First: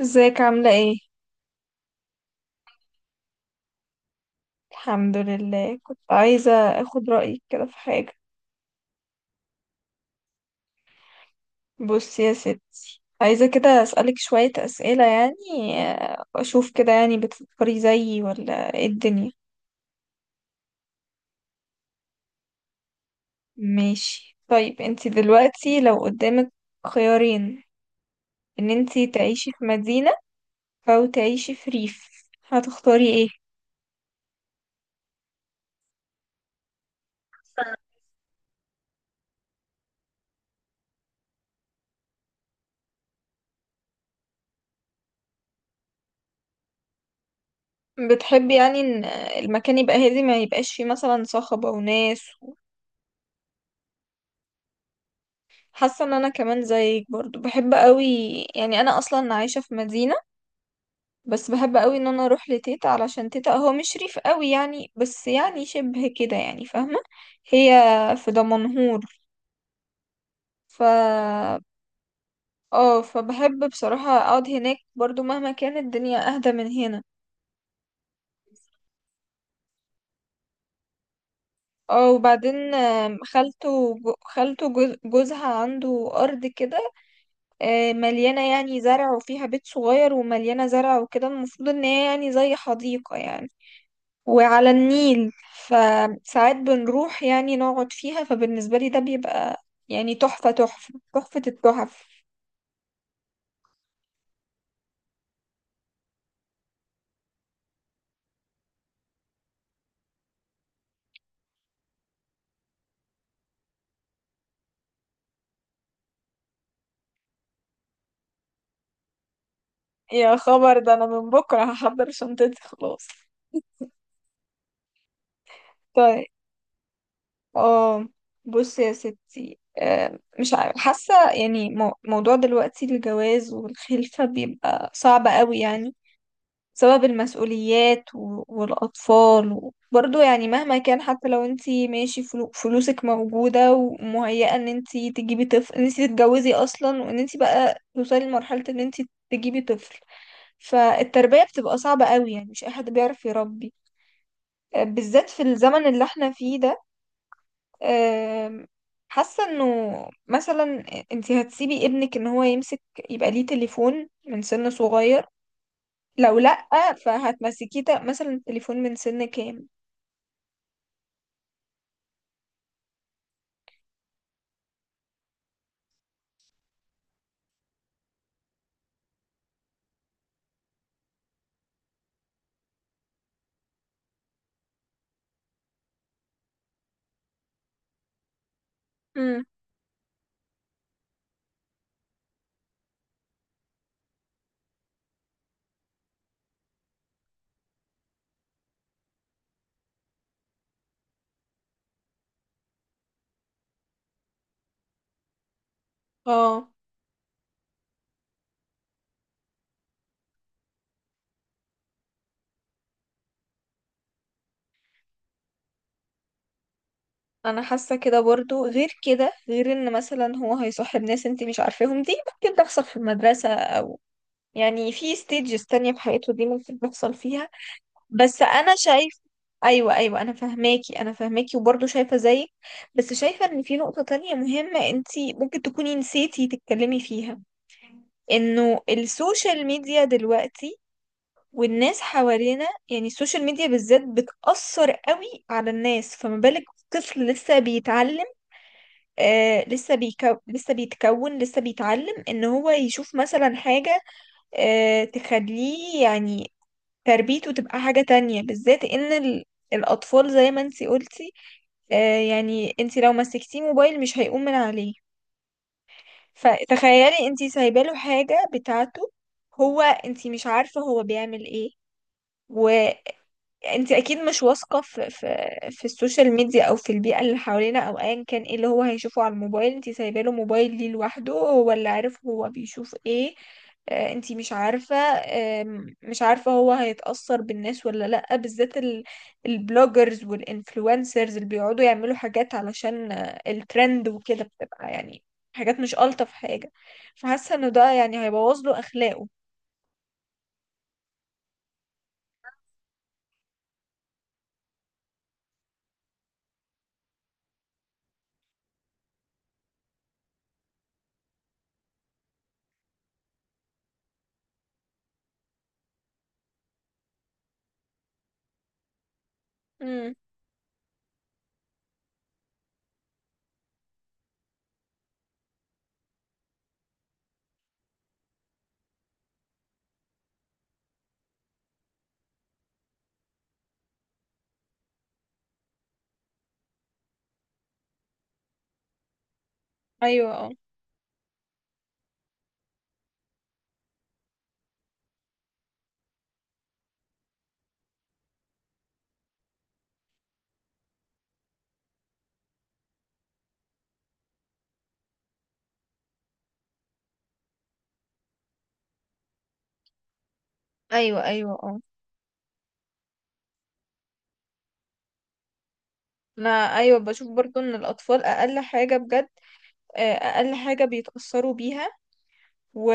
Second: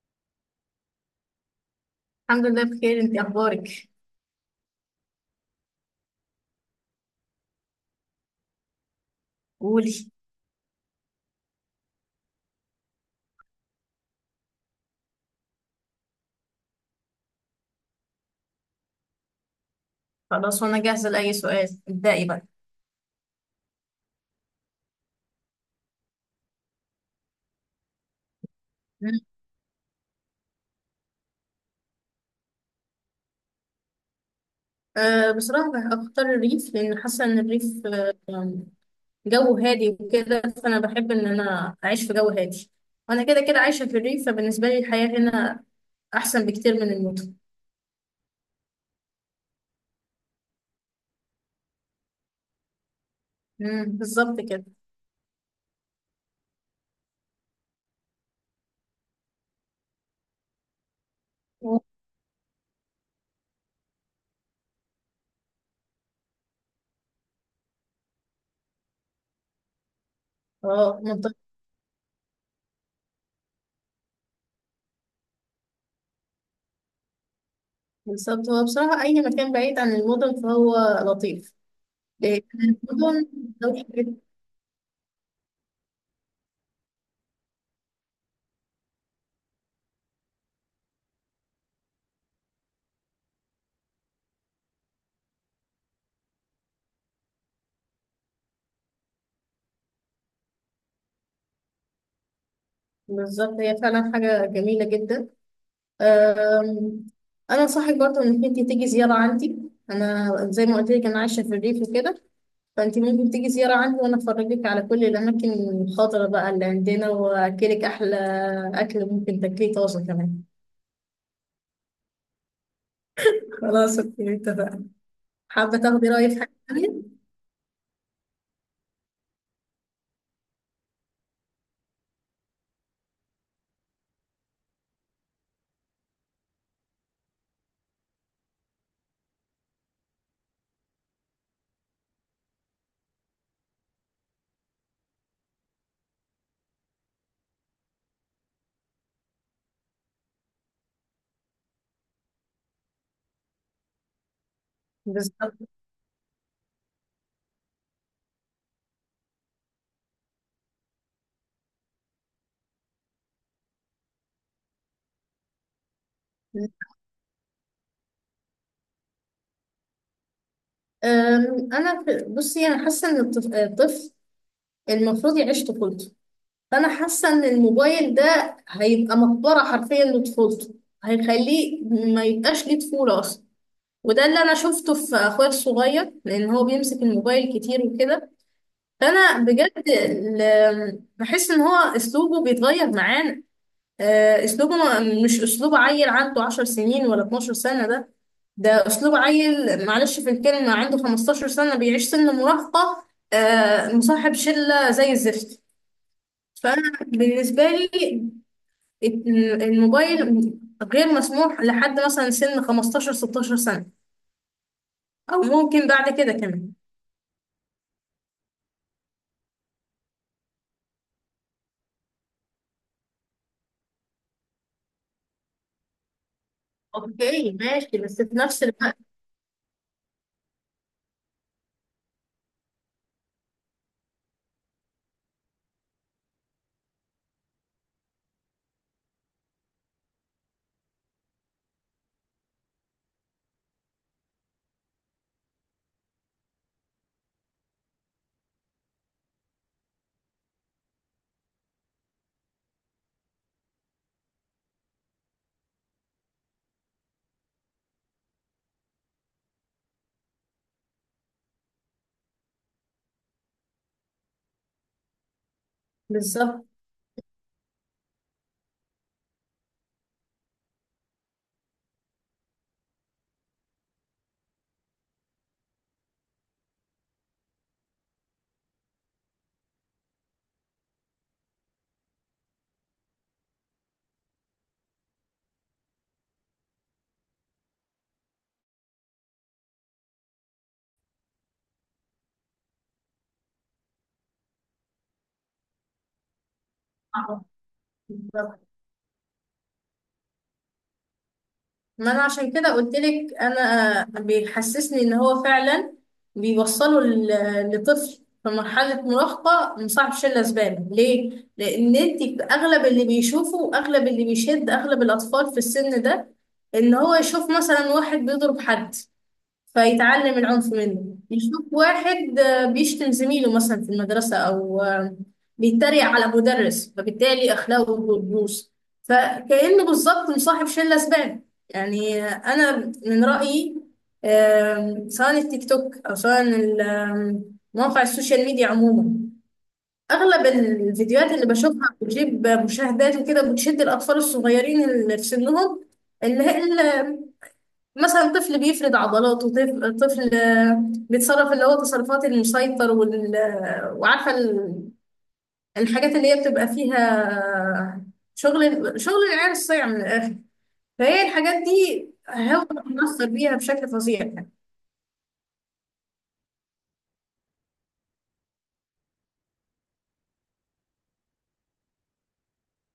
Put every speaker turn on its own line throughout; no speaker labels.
ازيك عاملة ايه؟
الحمد لله بخير، انت اخبارك؟
الحمد لله، كنت عايزة اخد رأيك كده في حاجة.
قولي.
بصي يا ستي، عايزة كده اسألك شوية اسئلة، يعني اشوف كده يعني بتفكري زيي ولا ايه الدنيا.
خلاص، وانا جاهزه لاي سؤال، ابدأي بقى.
ماشي، طيب انتي دلوقتي لو قدامك خيارين، ان انتي
مم.
تعيشي في مدينة او تعيشي في ريف، هتختاري ايه؟
أه، بصراحه هختار الريف لان حاسه ان الريف يعني جو هادي وكده، فانا بحب ان انا اعيش في جو هادي. وانا كده كده عايشه في الريف، فبالنسبه لي الحياه هنا احسن بكتير من المدن.
بتحبي يعني ان المكان يبقى هادي، ما يبقاش فيه مثلا صخب او ناس.
مم، بالظبط كده.
حاسه ان انا كمان زيك برضو بحب قوي، يعني انا اصلا عايشه في مدينه، بس بحب قوي ان انا اروح لتيتا، علشان تيتا هو مش ريف قوي يعني، بس يعني شبه كده، يعني فاهمه. هي في دمنهور. ف
اه، منطقة.
اه فبحب بصراحه اقعد هناك برضو، مهما كانت الدنيا اهدى من هنا.
بالظبط، هو بصراحة أي مكان بعيد عن المدن فهو لطيف.
اه،
لأن
وبعدين
المدن.
خالته جو- خالته جوز- جوزها عنده ارض كده، مليانه يعني زرع، وفيها بيت صغير ومليانه زرع وكده، المفروض ان هي يعني زي حديقه يعني، وعلى النيل، فساعات بنروح يعني نقعد فيها، فبالنسبة لي ده بيبقى يعني تحفة تحفة تحفة التحف.
بالظبط، هي فعلا حاجة جميلة جدا. أم، انا انصحك برضو انك انت تيجي زياره عندي. انا زي ما قلت لك، انا عايشه في الريف وكده، فانت ممكن تيجي زياره عندي وانا افرجك على كل الاماكن الخضراء بقى اللي عندنا، واكلك احلى اكل ممكن تاكليه طازه
يا
كمان.
خبر، ده انا من بكره هحضر شنطتي خلاص.
خلاص، اوكي، اتفقنا. حابه تاخدي
طيب.
رايي في حاجه تانية؟
اه. بص يا ستي، مش عارف، حاسة يعني موضوع دلوقتي الجواز والخلفة بيبقى صعب قوي يعني، بسبب المسؤوليات والأطفال برضو، يعني مهما كان، حتى لو انتي ماشي فلوسك موجودة ومهيئة ان انتي تجيبي طفل، ان انتي تتجوزي أصلا، وان انتي بقى توصلي لمرحلة ان انتي تجيبي طفل، فالتربية بتبقى صعبة قوي يعني، مش أي حد بيعرف يربي، بالذات في
بالظبط.
الزمن اللي احنا فيه ده. آم، حاسة انه مثلا انتي هتسيبي ابنك ان هو يمسك، يبقى ليه تليفون من سن صغير؟ لو لأ، فهتمسكيه مثلا التليفون من سن كام؟
بصي، انا حاسه ان الطفل المفروض يعيش طفولته. فانا حاسه ان الموبايل ده هيبقى مقبره حرفيا لطفولته، هيخليه ما يبقاش ليه طفوله اصلا. وده اللي انا شفته في اخويا الصغير، لان هو بيمسك الموبايل كتير وكده. فانا
امم.
بجد بحس ان هو اسلوبه بيتغير معانا. اسلوبه مش اسلوب عيل عنده 10 سنين ولا 12 سنه، ده اسلوب عيل، معلش في الكلمه، عنده 15 سنه بيعيش سن مراهقه، مصاحب شله زي الزفت.
اه،
فانا بالنسبه لي، الموبايل غير مسموح لحد مثلا سن 15 16 سنة، أو ممكن بعد كده كمان.
انا حاسه كده برضو، غير كده، غير ان مثلا هو هيصاحب ناس انتي مش عارفاهم، دي ممكن تحصل في المدرسه او يعني في ستيجز تانية في حياته، دي ممكن تحصل فيها.
اوكي ماشي، بس في
بس
نفس
انا
الوقت.
شايف. ايوه، ايوه، انا فاهماكي، انا فاهماكي، وبرضو شايفه زيك، بس شايفه ان في نقطه تانية مهمه انتي ممكن تكوني نسيتي تتكلمي فيها، انه السوشيال ميديا دلوقتي والناس حوالينا، يعني السوشيال ميديا بالذات بتأثر قوي على الناس، فما بالك طفل لسه بيتعلم، لسه بيتكون، لسه بيتعلم ان هو يشوف مثلا حاجة تخليه يعني تربيته تبقى حاجة تانية، بالذات ان الأطفال زي ما انتي قلتي، يعني انتي لو مسكتيه موبايل مش هيقوم من عليه.
بالظبط.
فتخيلي انتي سايباله حاجة بتاعته، هو انتي مش عارفة هو بيعمل ايه، انت اكيد مش واثقه في السوشيال ميديا او في البيئه اللي حوالينا او ايا كان، ايه اللي هو هيشوفه على الموبايل؟ انت سايبه له موبايل ليه لوحده؟ هو اللي عارف هو بيشوف ايه. انت مش عارفه، مش عارفه هو هيتاثر بالناس ولا لا، بالذات البلوجرز والانفلونسرز اللي بيقعدوا يعملوا حاجات علشان الترند وكده، بتبقى يعني حاجات مش الطف حاجه،
اه،
فحاسه انه ده يعني
بالظبط.
هيبوظ له اخلاقه.
ما أنا عشان كده قلت لك أنا بيحسسني إن هو فعلا بيوصله لطفل في مرحلة مراهقة مصعب شلة زبالة ليه؟ لأن أنت في أغلب اللي بيشوفه، وأغلب اللي بيشد أغلب الأطفال في السن ده، إن هو يشوف مثلا واحد بيضرب حد
امم.
فيتعلم العنف منه، يشوف واحد بيشتم زميله مثلا في المدرسة، أو بيتريق على مدرس، فبالتالي أخلاقه بتبوظ، فكأنه بالظبط مصاحب شلة زبالة يعني. أنا من رأيي، سواء التيك توك أو سواء ال- آم، مواقع السوشيال ميديا عموما،
ايوه،
أغلب
اه.
الفيديوهات اللي بشوفها بتجيب مشاهدات وكده، بتشد الأطفال الصغيرين اللي في سنهم، اللي هي مثلا طفل بيفرد عضلاته، طفل بيتصرف اللي هو تصرفات المسيطر وال... آه، وعارفة الحاجات اللي هي بتبقى فيها شغل، شغل العيال الصيع من الآخر. فهي
ايوه، ايوه،
الحاجات
اه.
دي هو بيتأثر بيها بشكل فظيع يعني.
انا ايوه بشوف برضو ان الاطفال اقل حاجه بجد، اقل حاجه بيتاثروا بيها و...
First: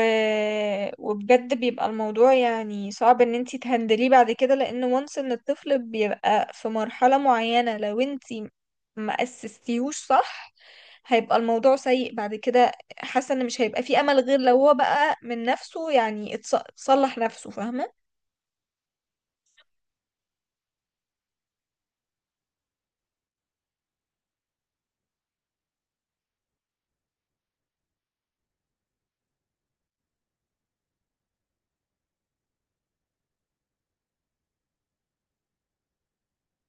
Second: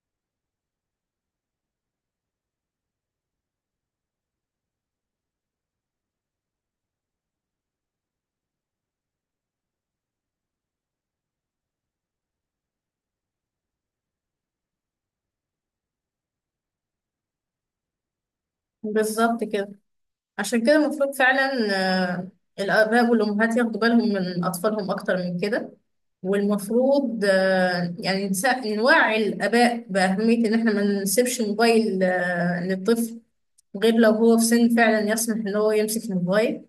وبجد بيبقى الموضوع يعني صعب ان انتي تهندليه بعد كده، لان وانس ان الطفل بيبقى في مرحله معينه، لو انتي ما اسستيهوش صح هيبقى الموضوع سيء بعد كده. حاسه ان مش هيبقى فيه امل غير لو هو بقى من نفسه يعني اتصلح نفسه، فاهمه.
بالظبط كده. عشان كده المفروض فعلا آه، الآباء والأمهات ياخدوا بالهم من أطفالهم أكتر من كده. والمفروض يعني نوعي الآباء بأهمية إن إحنا ما نسيبش موبايل للطفل، غير لو هو في سن فعلا يسمح ان هو يمسك الموبايل.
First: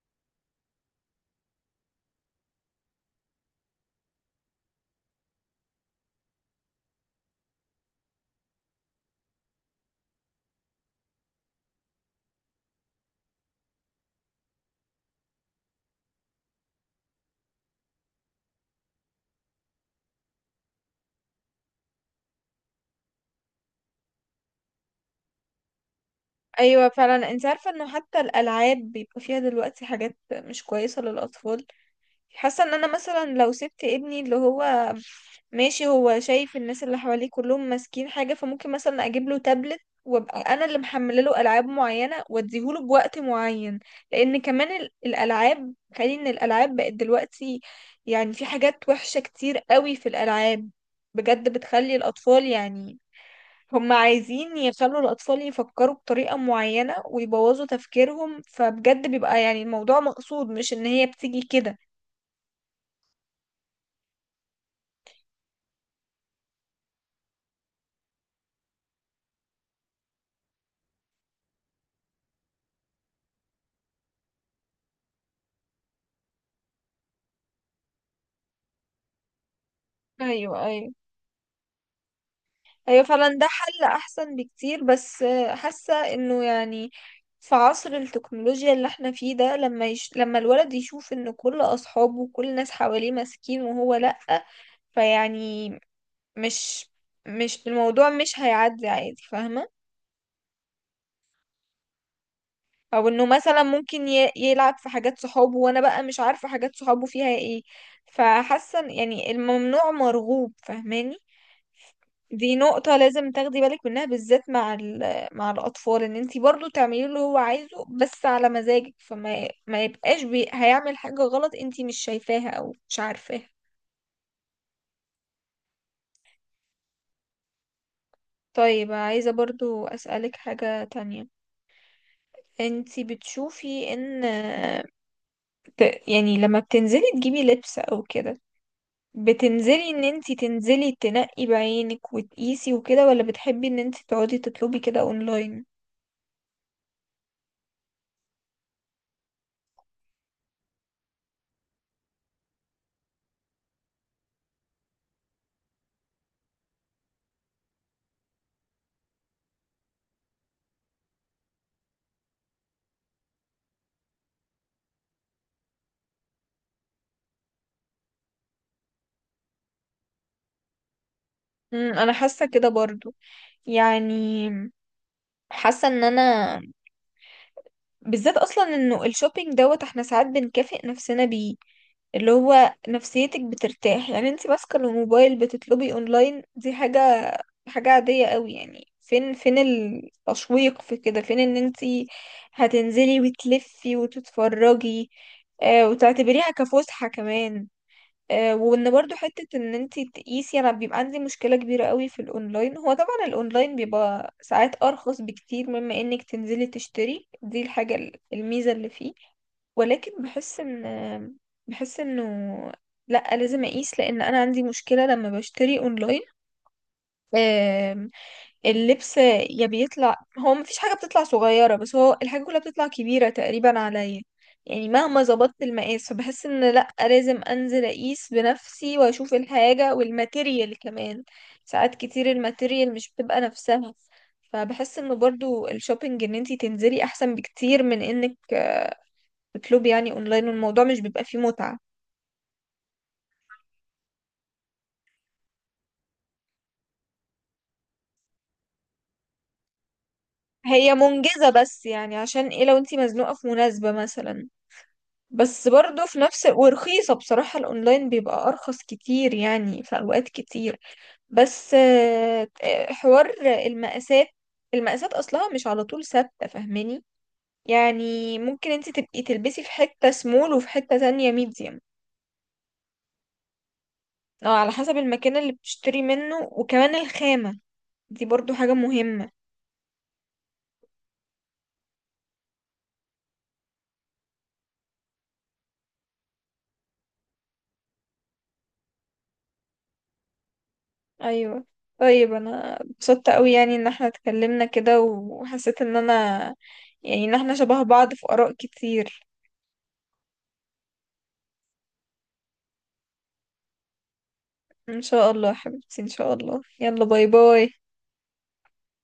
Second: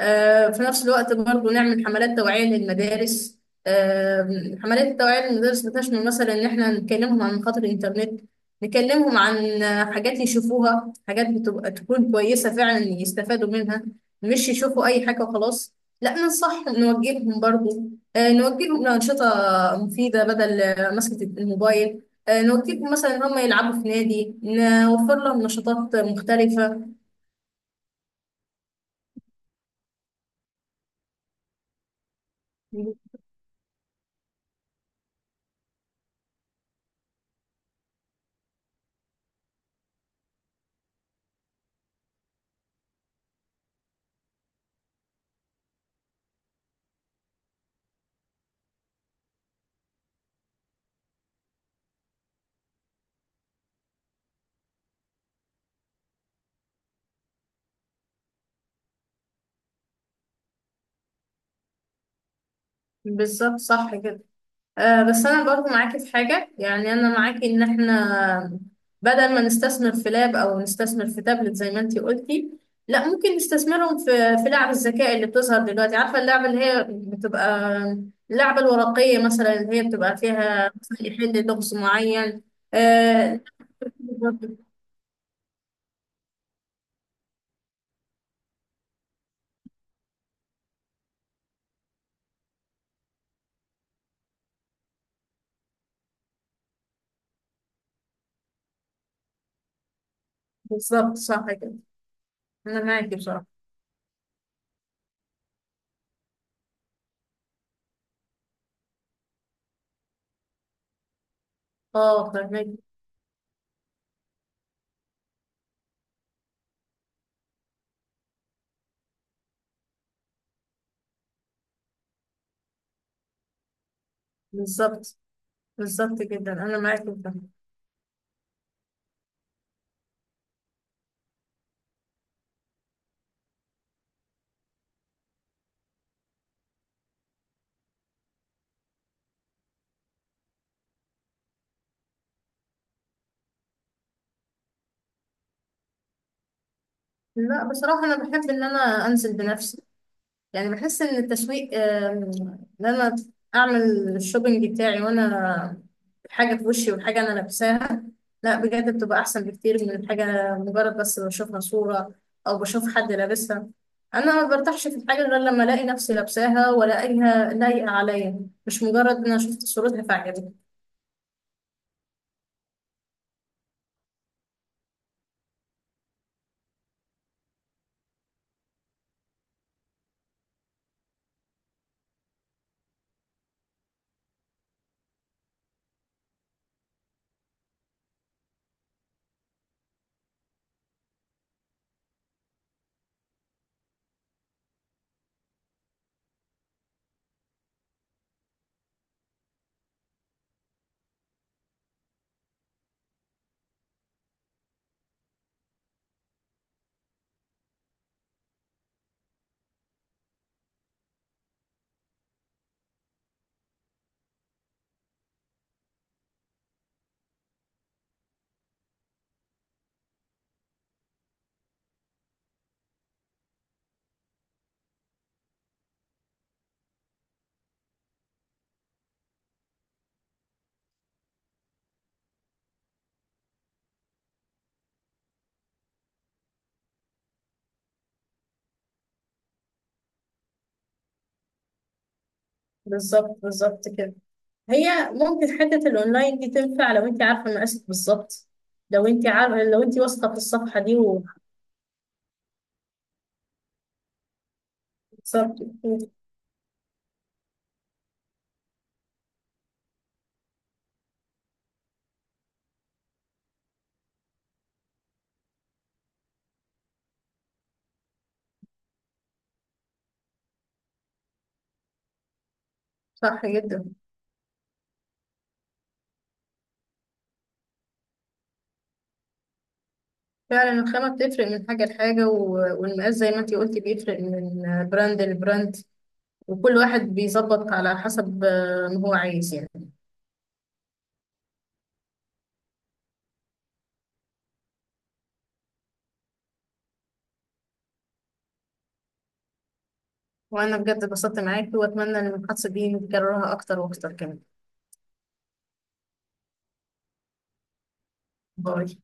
في نفس الوقت برضو نعمل حملات توعية للمدارس. حملات التوعية للمدارس بتشمل مثلا إن إحنا نكلمهم عن خطر الإنترنت، نكلمهم عن حاجات يشوفوها، حاجات بتبقى تكون كويسة فعلا يستفادوا منها، مش يشوفوا أي حاجة وخلاص. لا، ننصحهم، نوجههم برضو. نوجههم لأنشطة مفيدة بدل مسكة الموبايل. نوجههم مثلا إن هم يلعبوا في نادي، نوفر لهم نشاطات مختلفة.
ايوه فعلا، انت عارفه انه حتى الالعاب بيبقى فيها دلوقتي حاجات مش كويسه للاطفال. حاسه ان انا مثلا لو سبت ابني اللي هو ماشي، هو شايف الناس اللي حواليه كلهم ماسكين حاجه، فممكن مثلا اجيب له تابلت، وابقى انا اللي محمله له العاب معينه واديهوله بوقت معين، لان كمان الالعاب، خلي ان الالعاب بقت دلوقتي يعني في حاجات وحشه كتير قوي في الالعاب، بجد بتخلي الاطفال يعني، هم عايزين يخلوا الأطفال يفكروا بطريقة معينة ويبوظوا تفكيرهم، فبجد بيبقى يعني الموضوع مقصود، مش إن هي بتيجي كده.
بالظبط، صح كده. بس انا برضو معاكي في حاجه، يعني انا معاكي ان احنا بدل ما نستثمر في لاب او نستثمر في تابلت زي ما انتي قلتي، لا، ممكن نستثمرهم في لعب الذكاء اللي بتظهر دلوقتي، عارفه اللعبه اللي هي بتبقى، اللعبه الورقيه مثلا، اللي هي بتبقى
ايوه،
فيها
ايوه.
مثلاً يحل لغز معين.
ايوه فعلا،
آه،
ده حل احسن بكتير، بس حاسه انه يعني في عصر التكنولوجيا اللي احنا فيه ده، لما الولد يشوف ان كل اصحابه وكل الناس حواليه ماسكين وهو لأ، فيعني مش مش الموضوع مش هيعدي عادي، فاهمه.
بالظبط، صح كده. انا
او
معاكي
انه
بصراحه.
مثلا ممكن يلعب في حاجات صحابه، وانا بقى مش عارفه حاجات صحابه فيها ايه، فحاسه يعني الممنوع مرغوب، فاهماني.
اه،
دي
فهمك.
نقطة لازم تاخدي بالك منها، بالذات مع مع الأطفال، إن انتي برضو تعملي له اللي هو عايزه بس على مزاجك، فما ما يبقاش هيعمل حاجة غلط انتي مش شايفاها أو مش عارفاها.
بالظبط، بالظبط جدا، انا معاكي جدا.
طيب، عايزة برضو أسألك حاجة تانية. انتي بتشوفي إن ت... يعني لما بتنزلي تجيبي لبس أو كده، بتنزلي إن انتي تنزلي تنقي بعينك وتقيسي وكده، ولا بتحبي إن انتي تقعدي تطلبي كده أونلاين؟
لا بصراحه انا بحب ان انا انزل بنفسي. يعني بحس ان التسويق، ان انا اعمل الشوبينج بتاعي وانا حاجه في وشي والحاجه انا لابساها، لا بجد بتبقى احسن بكتير من الحاجه مجرد بس بشوفها صوره، او بشوف حد لابسها. انا ما برتاحش في الحاجه غير لما الاقي نفسي لابساها والاقيها لايقه عليا، مش مجرد ان انا شفت صورتها فعجبتني.
مم، أنا حاسة كده برضو، يعني حاسه ان انا، بالذات اصلا انه الشوبينج دوت، احنا ساعات بنكافئ نفسنا بيه، اللي هو نفسيتك بترتاح، يعني انت ماسكه الموبايل بتطلبي اونلاين، دي حاجه عاديه قوي، يعني فين التشويق في كده، فين ان انت هتنزلي وتلفي وتتفرجي وتعتبريها كفسحه كمان، وان برضو حتة ان انتي تقيسي، انا بيبقى عندي مشكلة كبيرة قوي في الاونلاين. هو طبعا الاونلاين بيبقى ساعات ارخص بكتير مما انك تنزلي تشتري، دي الحاجة الميزة اللي فيه، ولكن بحس ان، آه، بحس انه لا، لازم اقيس، لان انا عندي مشكلة لما بشتري اونلاين اللبس، يا بيطلع هو مفيش حاجة بتطلع صغيرة، بس هو الحاجة كلها بتطلع كبيرة تقريبا عليا، يعني مهما ظبطت المقاس فبحس ان لأ، لازم انزل اقيس بنفسي واشوف الحاجة والماتيريال كمان، ساعات كتير الماتيريال مش بتبقى نفسها. فبحس ان برضو الشوبينج ان انتي تنزلي احسن بكتير من انك تطلبي يعني اونلاين، والموضوع مش بيبقى فيه متعة.
بالظبط، بالظبط كده. هي ممكن حته الاونلاين دي تنفع لو انت عارفه مقاسك بالظبط، لو انت عارفه، لو انت واثقه في الصفحه
هي
دي و.
منجزة بس، يعني عشان ايه؟ لو انتي مزنوقة في مناسبة مثلا.
بالظبط،
بس برضه في نفس، ورخيصة بصراحة، الأونلاين بيبقى أرخص كتير يعني في أوقات كتير، بس حوار المقاسات المقاسات أصلها مش على طول ثابتة، فاهماني، يعني ممكن انت تبقي تلبسي في حتة سمول وفي حتة تانية ميديم،
صح جدا.
أو على حسب المكان اللي بتشتري منه، وكمان الخامة، دي برضو حاجة مهمة.
فعلا الخامة بتفرق من حاجة لحاجة، و- والمقاس زي ما انتي قلتي بيفرق من براند لبراند، وكل واحد بيظبط على حسب ما هو عايز يعني.
أيوة. طيب أنا اتبسطت أوي، يعني إن احنا اتكلمنا كده، وحسيت إن أنا، يعني إن احنا شبه بعض في آراء كتير.
وأنا بجد اتبسطت معاكي، وأتمنى إن المحادثة دي نكررها أكتر وأكتر كمان.
ان شاء الله يا حبيبتي، ان شاء الله، يلا، باي باي.
باي.